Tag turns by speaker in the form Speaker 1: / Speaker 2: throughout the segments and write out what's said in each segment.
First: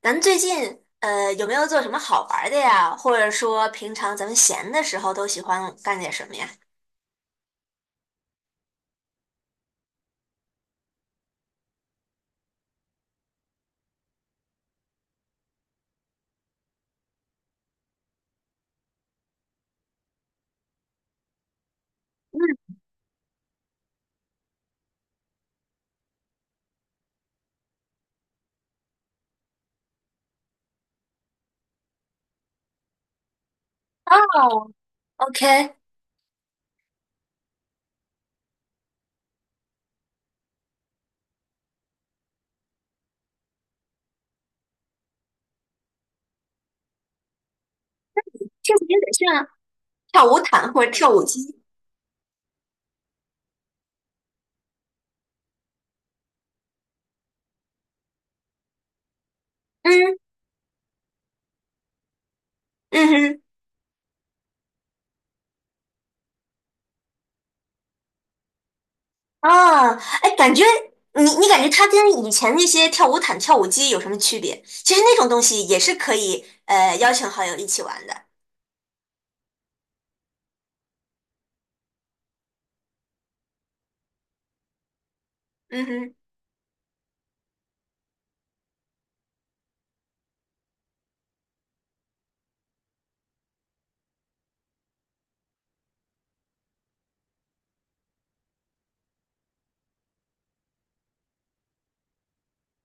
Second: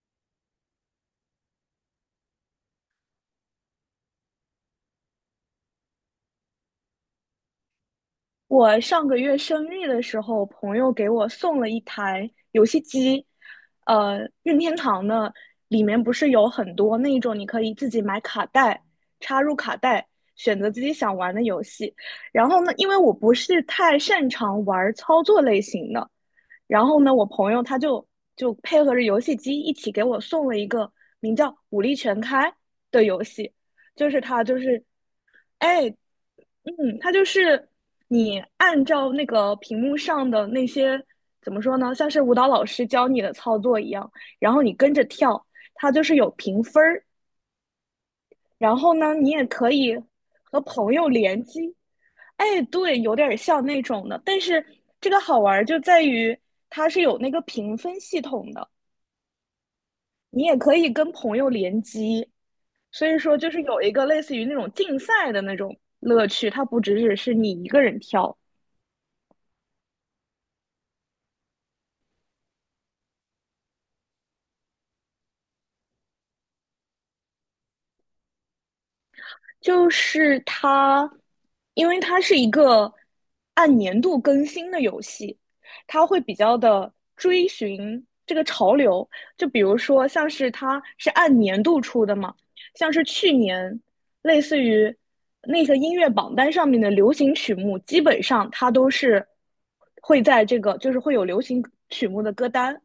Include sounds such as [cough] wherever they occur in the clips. Speaker 1: 咱们最近有没有做什么好玩儿的呀？或者说平常咱们闲的时候都喜欢干点什么呀？
Speaker 2: 我上个月生日的时候，朋友给我送了一台游戏机，任天堂的，里面不是有很多那种你可以自己买卡带，插入卡带，选择自己想玩的游戏。然后呢，因为我不是太擅长玩操作类型的，然后呢，我朋友他就配合着游戏机一起给我送了一个名叫《武力全开》的游戏。就是它就
Speaker 1: 哦
Speaker 2: 是
Speaker 1: ，OK，
Speaker 2: 哎，它就是你按照那个屏幕上的那些怎么说呢，像是舞蹈老师教你的操作一样，然后你跟着跳，它就是有评分儿。
Speaker 1: 听
Speaker 2: 然
Speaker 1: 起来
Speaker 2: 后
Speaker 1: 有点
Speaker 2: 呢，你也
Speaker 1: 像
Speaker 2: 可以
Speaker 1: 跳舞
Speaker 2: 和
Speaker 1: 毯或者
Speaker 2: 朋友
Speaker 1: 跳舞
Speaker 2: 联
Speaker 1: 机。
Speaker 2: 机。哎，对，有点儿像那种的，但是这个好玩儿就在于它是有那个评分系统的，
Speaker 1: 嗯
Speaker 2: 你也可以跟朋友联机，
Speaker 1: 嗯
Speaker 2: 所以说
Speaker 1: 哼，
Speaker 2: 就是有一个类似于那种竞赛的那种乐趣，它不只是你一个人跳。
Speaker 1: 啊，哎，感觉你感觉它跟以前那些跳舞毯、跳舞机有什么区别？其实那种东西也是可以邀请好友一起玩的。
Speaker 2: 就是它，因为它是一个按年度更新的游戏，
Speaker 1: 嗯
Speaker 2: 它
Speaker 1: 哼，
Speaker 2: 会比较的追寻这个潮流。就比如说，像是它是按年度出的嘛，像是去年类似于那个音乐榜单上面的流行曲目，基本上它都是会在这个就是会有流行曲目的歌单，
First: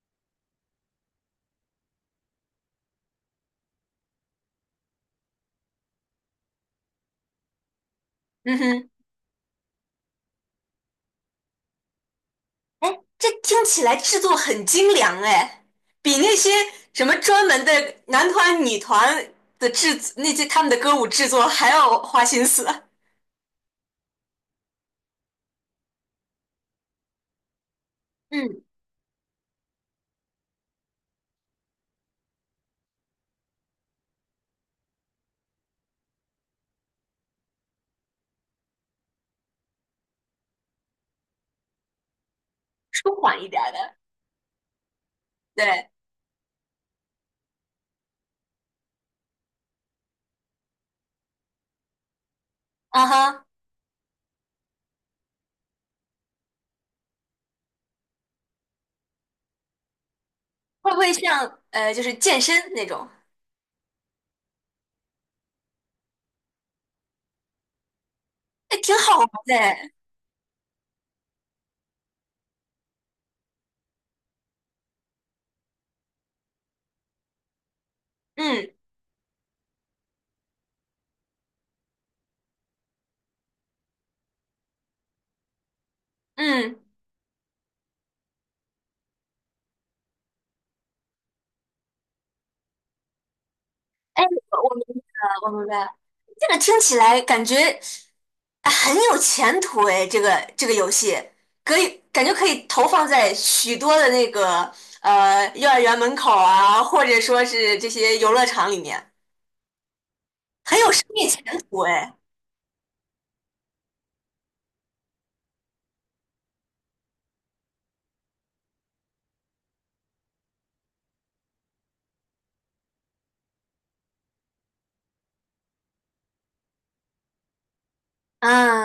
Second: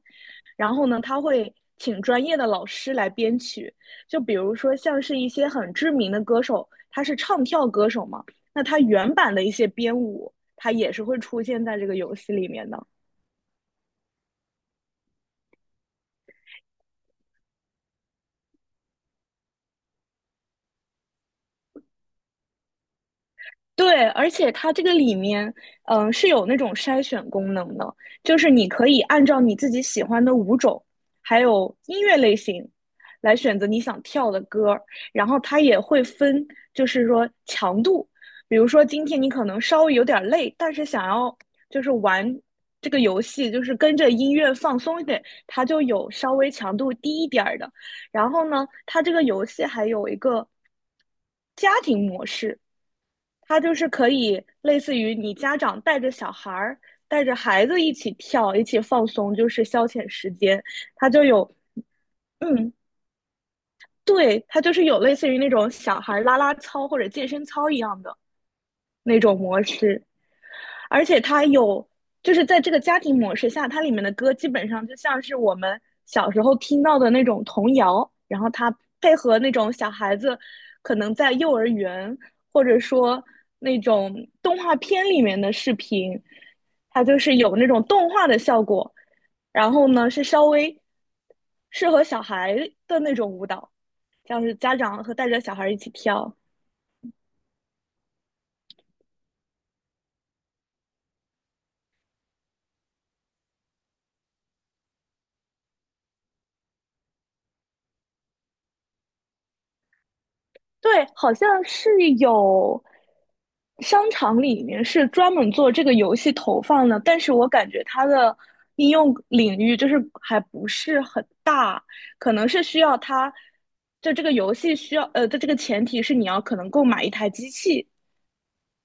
Speaker 2: 然后呢，它会请专业的老师来编曲。就比如说像是一些很知名的歌手，他是唱跳歌手嘛，
Speaker 1: 嗯
Speaker 2: 那他
Speaker 1: 哼。
Speaker 2: 原版的一些编舞，他也是会出现在这个游戏里面的。
Speaker 1: 哎，这听起来制作很精良哎，比那些什么专门的男团、女团的制作那些他们的歌舞制作还要花心思。
Speaker 2: 对，而且它这个里面，是有那种筛选功能的，就是
Speaker 1: 嗯，
Speaker 2: 你可以按照你自己喜欢的舞种，还有音乐类型，来选择你想跳的歌儿，然后它也会分，就是说强度，比如说今天你可能稍微有点累，但是想要就是玩这个
Speaker 1: 舒
Speaker 2: 游
Speaker 1: 缓一
Speaker 2: 戏，
Speaker 1: 点
Speaker 2: 就
Speaker 1: 儿
Speaker 2: 是
Speaker 1: 的，
Speaker 2: 跟着音乐放松一点，它就
Speaker 1: 对，
Speaker 2: 有稍微强度低一点儿的。然后呢，它这个游戏还有一个家庭模式，
Speaker 1: 啊哈，
Speaker 2: 它就是可以类似于你家长带着小孩儿、带着孩子一起跳、一起放松，就是消遣时间。
Speaker 1: 会不
Speaker 2: 它
Speaker 1: 会
Speaker 2: 就有，
Speaker 1: 像就是健身
Speaker 2: 嗯，
Speaker 1: 那种？
Speaker 2: 对，它就是有类似于那种小孩儿拉拉操或者健身操一样的
Speaker 1: 哎，挺好
Speaker 2: 那
Speaker 1: 玩
Speaker 2: 种
Speaker 1: 的
Speaker 2: 模
Speaker 1: 哎，
Speaker 2: 式。而且它有，就是在这个家庭模式下，它里面的歌基本上就像是我们小时候听到的那种童谣，然后
Speaker 1: 嗯
Speaker 2: 它配合那种小孩子可能在幼儿园或者说那种动画片里面的视频，
Speaker 1: 嗯。
Speaker 2: 它就是有那种动画的效果，然后呢是稍微适合小孩的那种舞蹈，
Speaker 1: 哎，
Speaker 2: 像是
Speaker 1: 我
Speaker 2: 家
Speaker 1: 明白
Speaker 2: 长和带着
Speaker 1: 了，
Speaker 2: 小
Speaker 1: 我明
Speaker 2: 孩
Speaker 1: 白
Speaker 2: 一起
Speaker 1: 了。
Speaker 2: 跳。
Speaker 1: 这个听起来感觉啊很有前途哎，这个游戏可以感觉可以投放在许多的那个幼儿园门口啊，或者说是这些游乐场里面，很有
Speaker 2: 对，
Speaker 1: 生意
Speaker 2: 好
Speaker 1: 前
Speaker 2: 像
Speaker 1: 途
Speaker 2: 是
Speaker 1: 哎。
Speaker 2: 有商场里面是专门做这个游戏投放的，但是我感觉它的应用领域就是还不是很大，可能是需要它，就这个游戏需要，的这个前提是你要可能购买一台机器，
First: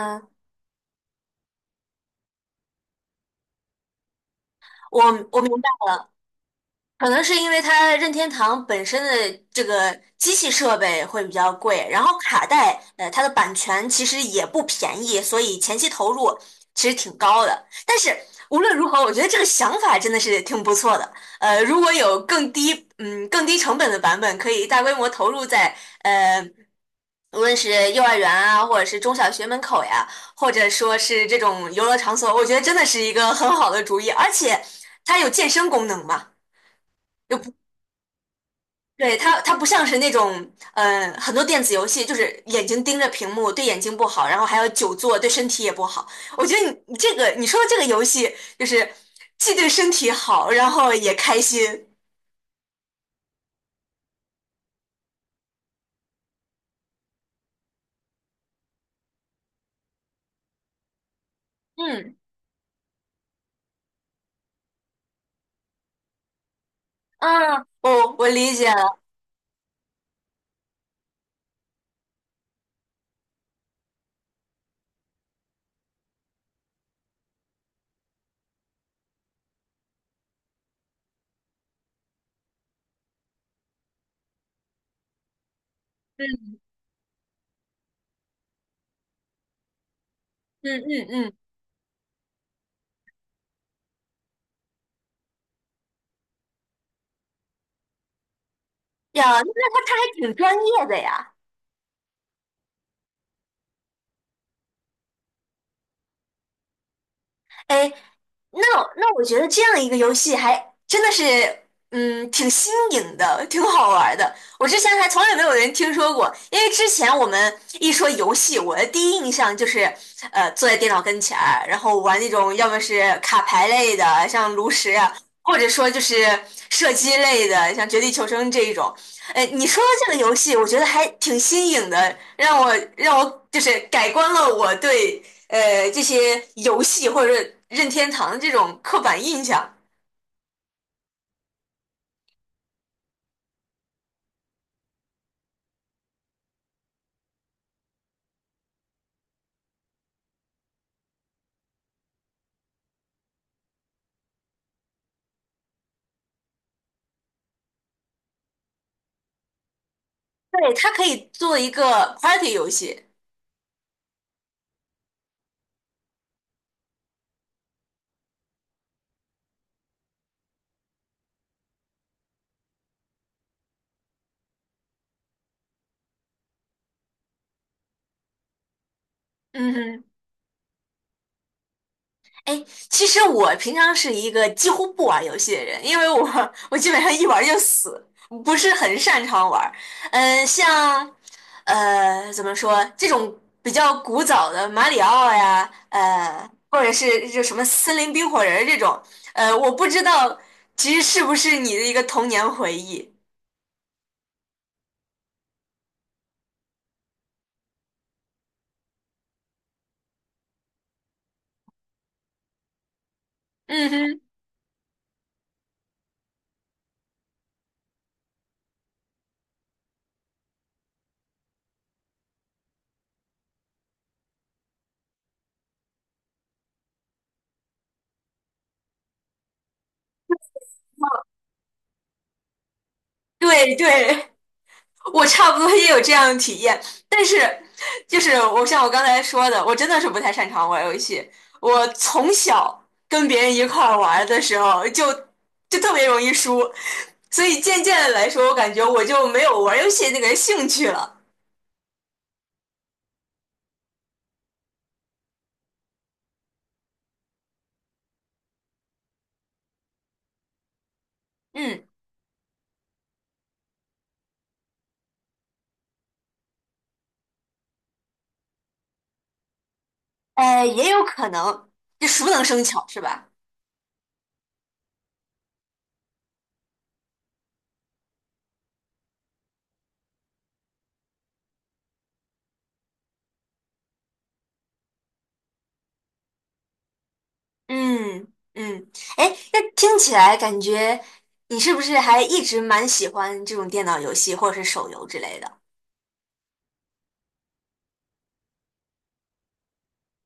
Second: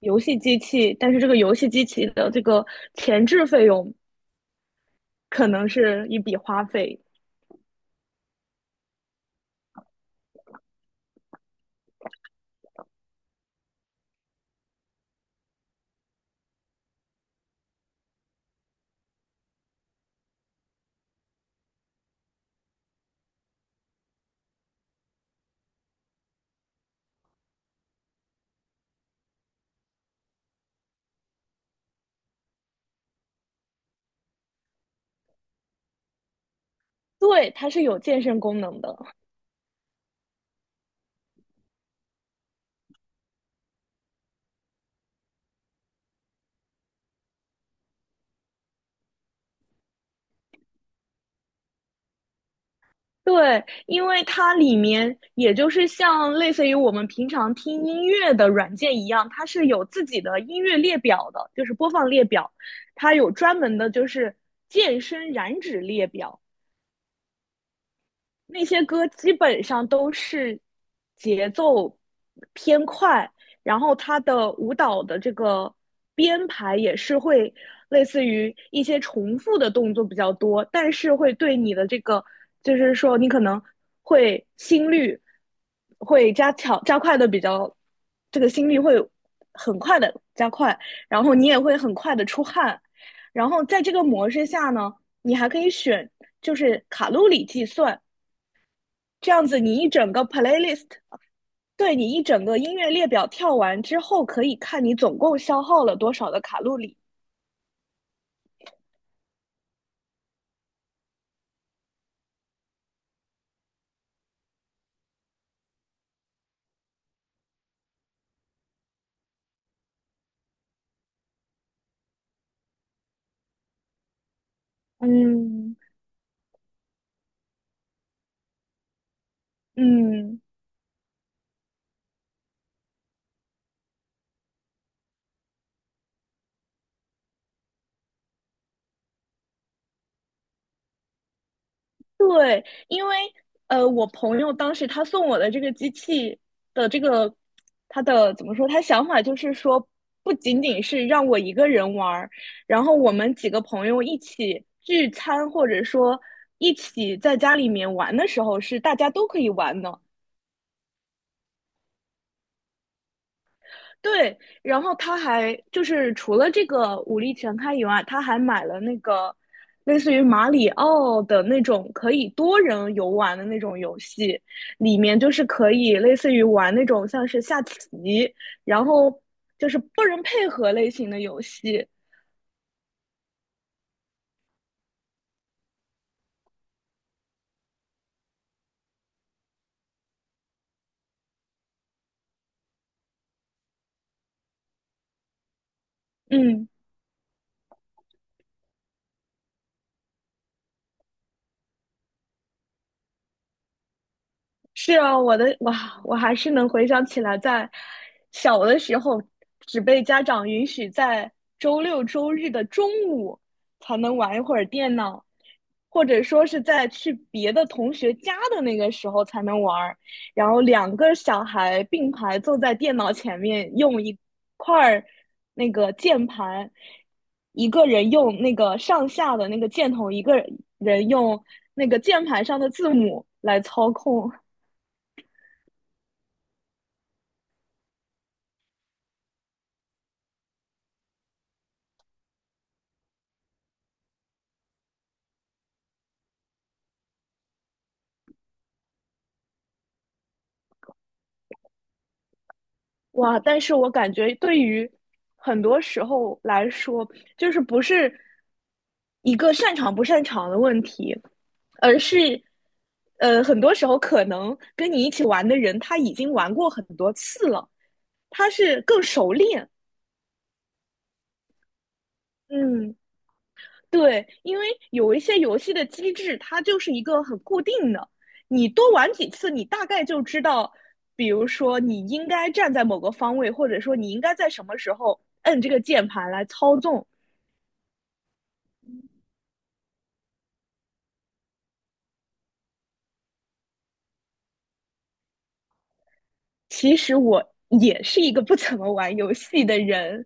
Speaker 2: 游戏机器，但是这个游戏机器的这个前置费用
Speaker 1: 我我
Speaker 2: 可
Speaker 1: 明
Speaker 2: 能
Speaker 1: 白
Speaker 2: 是
Speaker 1: 了。
Speaker 2: 一笔花费。
Speaker 1: 可能是因为它任天堂本身的这个机器设备会比较贵，然后卡带，它的版权其实也不便宜，所以前期投入其实挺高的。但是无论如何，我觉得这个想法真的是挺不错的。如果有更低，更低成本的版本，可以大规模投入在，呃，无论是幼儿园啊，或者是中小学门口呀，或者说是这种游乐场所，我觉得真的是一个很好的主意，而且它有健身功能嘛。又。
Speaker 2: 对，它是有健身功能的。
Speaker 1: 对，它不像是那种，很多电子游戏就是眼睛盯着屏幕，对眼睛不好，然后还要久坐，对身体也不好。我觉得你这个你说的这个游戏，就是既对身体好，然后也开心。
Speaker 2: 对，因为它里面也就是像类似于我们平常听音乐的软件一样，它是有自己的音乐列表的，就是播放
Speaker 1: 嗯
Speaker 2: 列表，它有专门的就是健身燃脂列表，
Speaker 1: 嗯，我理
Speaker 2: 那
Speaker 1: 解
Speaker 2: 些
Speaker 1: 了。
Speaker 2: 歌基本上都是节奏偏快，然后它的舞蹈的这个编排也是会类似于一些重复的动作比较多，但是会对你的这个，就是说你可能会心率会加
Speaker 1: 嗯
Speaker 2: 强加快的比较，这个心率会很快的加快，
Speaker 1: 嗯嗯
Speaker 2: 然
Speaker 1: 嗯，
Speaker 2: 后你也会很快的出汗，然后在这个模式下呢，你还可以选就是卡路里计算。
Speaker 1: 呀，
Speaker 2: 这
Speaker 1: 那
Speaker 2: 样子，
Speaker 1: 那
Speaker 2: 你
Speaker 1: 他
Speaker 2: 一
Speaker 1: 他还
Speaker 2: 整个
Speaker 1: 挺专业
Speaker 2: playlist,
Speaker 1: 的呀。
Speaker 2: 对你一整个音乐列表跳完之后，可以看你总共消耗了多少的卡路里。
Speaker 1: 哎，那那我觉得这样一个游戏还真的是，挺新颖的，挺好玩儿的。我之前还从来没有人听说过，因为之前我们一说游戏，我的第一印象就是，坐在电脑跟前儿然后玩那种要么是卡牌类的，像炉石啊，或者
Speaker 2: 嗯
Speaker 1: 说就是射击类的，像绝地求生这一种。哎，你说的这个游
Speaker 2: 嗯，
Speaker 1: 戏，我觉得还挺新颖的，让我就是改观了我对，这些游戏或者是任天堂的这种刻板印象。
Speaker 2: 对，因为我朋友当时他送我的这个机器的这个，他的怎么说？他想法就是说，不仅仅是让我一个人玩儿，然后我们几个朋友一起聚餐，或者说一起在家里面玩的时候，是大家都可以玩的。
Speaker 1: 对，它可以做一个 party 游戏。
Speaker 2: 对，然后他还就是除了这个武力全开以外，他还买了那个类似于马里奥的那种可以多人游玩的那种游戏，里面就是可以类似于玩那种像是下棋，然后就
Speaker 1: 嗯
Speaker 2: 是
Speaker 1: 哼，
Speaker 2: 多人配合类型的游戏。
Speaker 1: 哎，其实我平常是一个几乎不玩游戏的人，因为我基本上一玩就死，不是很擅长玩。嗯，像怎么说这种比较古早的马里奥呀，
Speaker 2: 嗯，
Speaker 1: 或者是就什么森林冰火人儿这种，我不知道其实是不是你的一个童年回忆。
Speaker 2: 是啊，我的哇，我还是能回想起来，在小的时候，只被家长允许在周六周日的中午
Speaker 1: 嗯
Speaker 2: 才能
Speaker 1: 哼。
Speaker 2: 玩一会儿电脑，或者说是在去别的同学家的那个时候才能玩儿。然后两个小孩并排坐在电脑前面，用一块儿那个键盘，一个人用那个上下的那个箭头，一个人用那个键盘上的字母来
Speaker 1: 对
Speaker 2: 操
Speaker 1: 对，
Speaker 2: 控。
Speaker 1: 我差不多也有这样的体验，但是就是我像我刚才说的，我真的是不太擅长玩游戏。我从小跟别人一块儿玩的时候就特别容易输，所以渐渐的来说，我感觉我就没有玩游戏那个兴趣了。
Speaker 2: 哇，但是我感觉对于很多时候来说，就是不是一个擅长不擅长的问题，
Speaker 1: 嗯，
Speaker 2: 而是，很多时候可能跟你一起玩的人他已经玩过很多次了，他是更熟练。
Speaker 1: 也有可能，就熟能生巧
Speaker 2: 嗯
Speaker 1: 是吧？
Speaker 2: 对，因为有一些游戏的机制，它就是一个很固定的，你多玩几次，你大概就知道，比如说你应该站在某个方位，或者说你应该在什么时候摁这个键盘来操纵。
Speaker 1: 嗯嗯，哎，那听起来感觉你是不是还一直蛮喜欢这种电脑游戏或者是手游之类的？
Speaker 2: 其实我也是一个不怎么玩游戏的人，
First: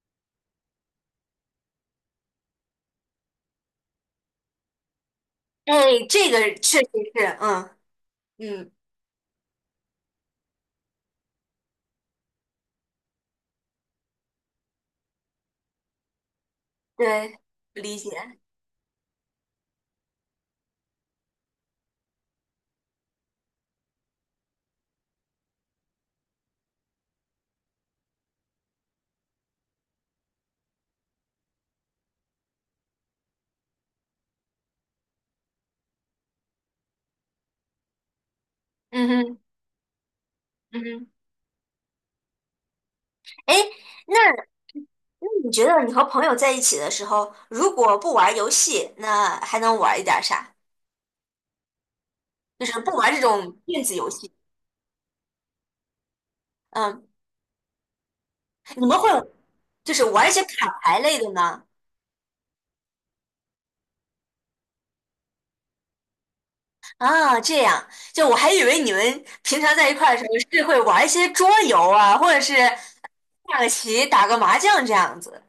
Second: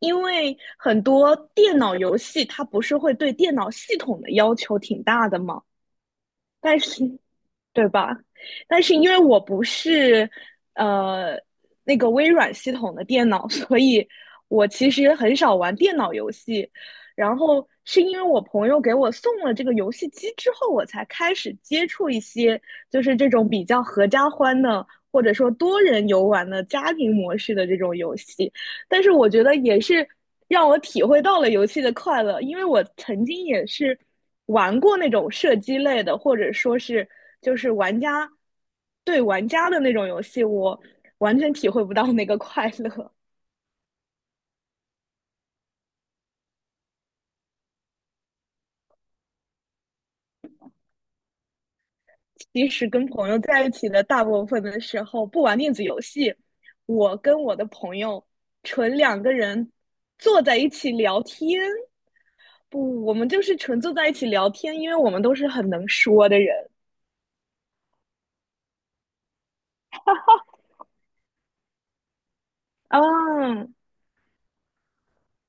Speaker 2: 因为很多电脑游戏它不是会对电脑系统的要求挺大的嘛，
Speaker 1: 哎，这个确
Speaker 2: 但
Speaker 1: 实
Speaker 2: 是
Speaker 1: 是，嗯
Speaker 2: 对吧？
Speaker 1: 嗯，
Speaker 2: 但是因为我不是呃那个微软系统的电脑，[laughs] 所以我其实很少玩电脑游戏。然
Speaker 1: 对，
Speaker 2: 后
Speaker 1: 理
Speaker 2: 是
Speaker 1: 解，
Speaker 2: 因为我朋友给我送了这个游戏机之后，我才开始接触一些就是这种比较合家欢的，或者说多人游玩的家庭模式的这种游戏。但是我觉得也是让我体会到了游戏的快乐，因为我曾经也是玩过那种射击类的，或者说是就是玩家
Speaker 1: 嗯
Speaker 2: 对
Speaker 1: 哼
Speaker 2: 玩家的那种游戏，
Speaker 1: 嗯
Speaker 2: 我
Speaker 1: 哼，
Speaker 2: 完全体会不到那个快乐。
Speaker 1: 哎，那那你觉得你和朋友在一起的时候，如果不玩游戏，那还能玩一点儿啥？
Speaker 2: [laughs]
Speaker 1: 就
Speaker 2: 其
Speaker 1: 是
Speaker 2: 实
Speaker 1: 不
Speaker 2: 跟
Speaker 1: 玩这
Speaker 2: 朋友
Speaker 1: 种
Speaker 2: 在一
Speaker 1: 电
Speaker 2: 起
Speaker 1: 子
Speaker 2: 的
Speaker 1: 游
Speaker 2: 大
Speaker 1: 戏，
Speaker 2: 部分的时候，不玩电子游戏，
Speaker 1: 嗯，
Speaker 2: 我跟我的朋友
Speaker 1: 你
Speaker 2: 纯
Speaker 1: 们会
Speaker 2: 两个人
Speaker 1: 就是玩一
Speaker 2: 坐
Speaker 1: 些
Speaker 2: 在
Speaker 1: 卡
Speaker 2: 一起
Speaker 1: 牌类
Speaker 2: 聊
Speaker 1: 的
Speaker 2: 天。
Speaker 1: 呢？
Speaker 2: 不，我们就是纯坐在一起聊天，因为我们都是很能说的人
Speaker 1: 啊，这样，就我还以为你们平常在一块儿的时候是会玩一些桌游啊，或者是
Speaker 2: 啊。
Speaker 1: 下个棋、打个麻将这样子，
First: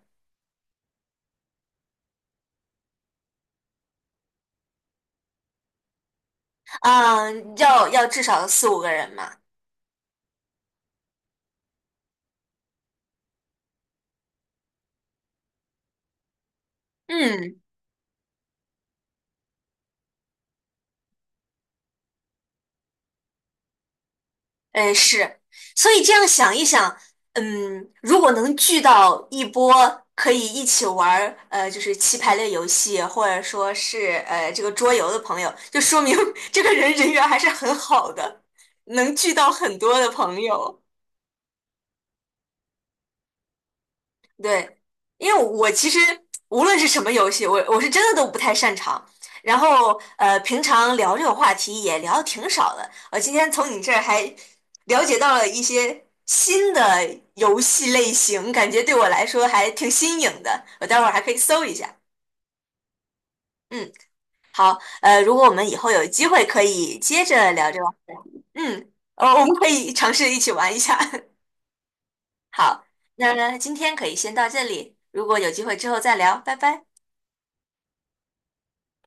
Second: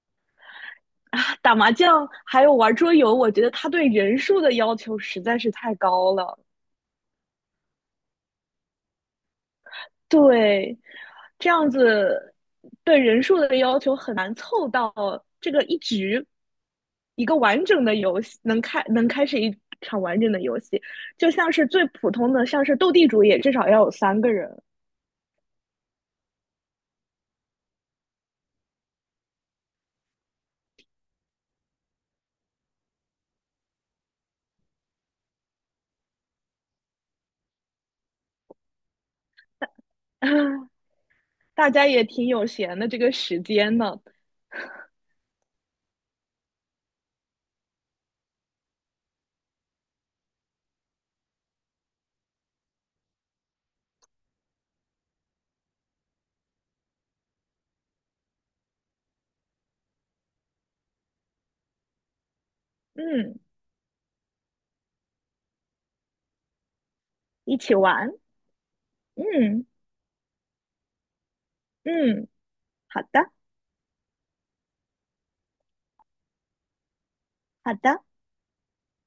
Speaker 2: [laughs] 啊，打麻将还有玩桌游，我觉得他对人数的要求实在是太高了。
Speaker 1: 嗯，要至少四五个人嘛。
Speaker 2: 对，这样子对人数的要求很难凑到这个一局一个
Speaker 1: 嗯，
Speaker 2: 完整的游戏能开始一场完整的游戏，就像是最普通的，像是斗地主也至少要有三个人，
Speaker 1: 哎，是，所以这样想一想，如果能聚到一波可以一起玩儿，就是棋牌类游戏，或者说是这个桌游的朋友，就说明 [laughs] 这个人人缘还是很好的，能聚到很多的朋
Speaker 2: [laughs]
Speaker 1: 友。
Speaker 2: 大家也挺有闲的这个时间呢，
Speaker 1: 对，因为我其实无论是什么游戏，我是真的都不太擅长。然后平常聊这种话题也聊的挺少的。我今天从你这儿还了解到了一些新的游戏类型，感觉对我来说还挺新颖的。我待会儿还可以搜一下。
Speaker 2: 嗯，
Speaker 1: 嗯，好，如果我们以后有机会可以接着
Speaker 2: 一
Speaker 1: 聊
Speaker 2: 起
Speaker 1: 这个话
Speaker 2: 玩，
Speaker 1: 题，我们
Speaker 2: 嗯
Speaker 1: 可以尝试一起玩一下。
Speaker 2: 嗯，
Speaker 1: [laughs] 好，
Speaker 2: 好的
Speaker 1: 那今天可以先到这里，如果有机会之后再聊，拜拜。
Speaker 2: 好的。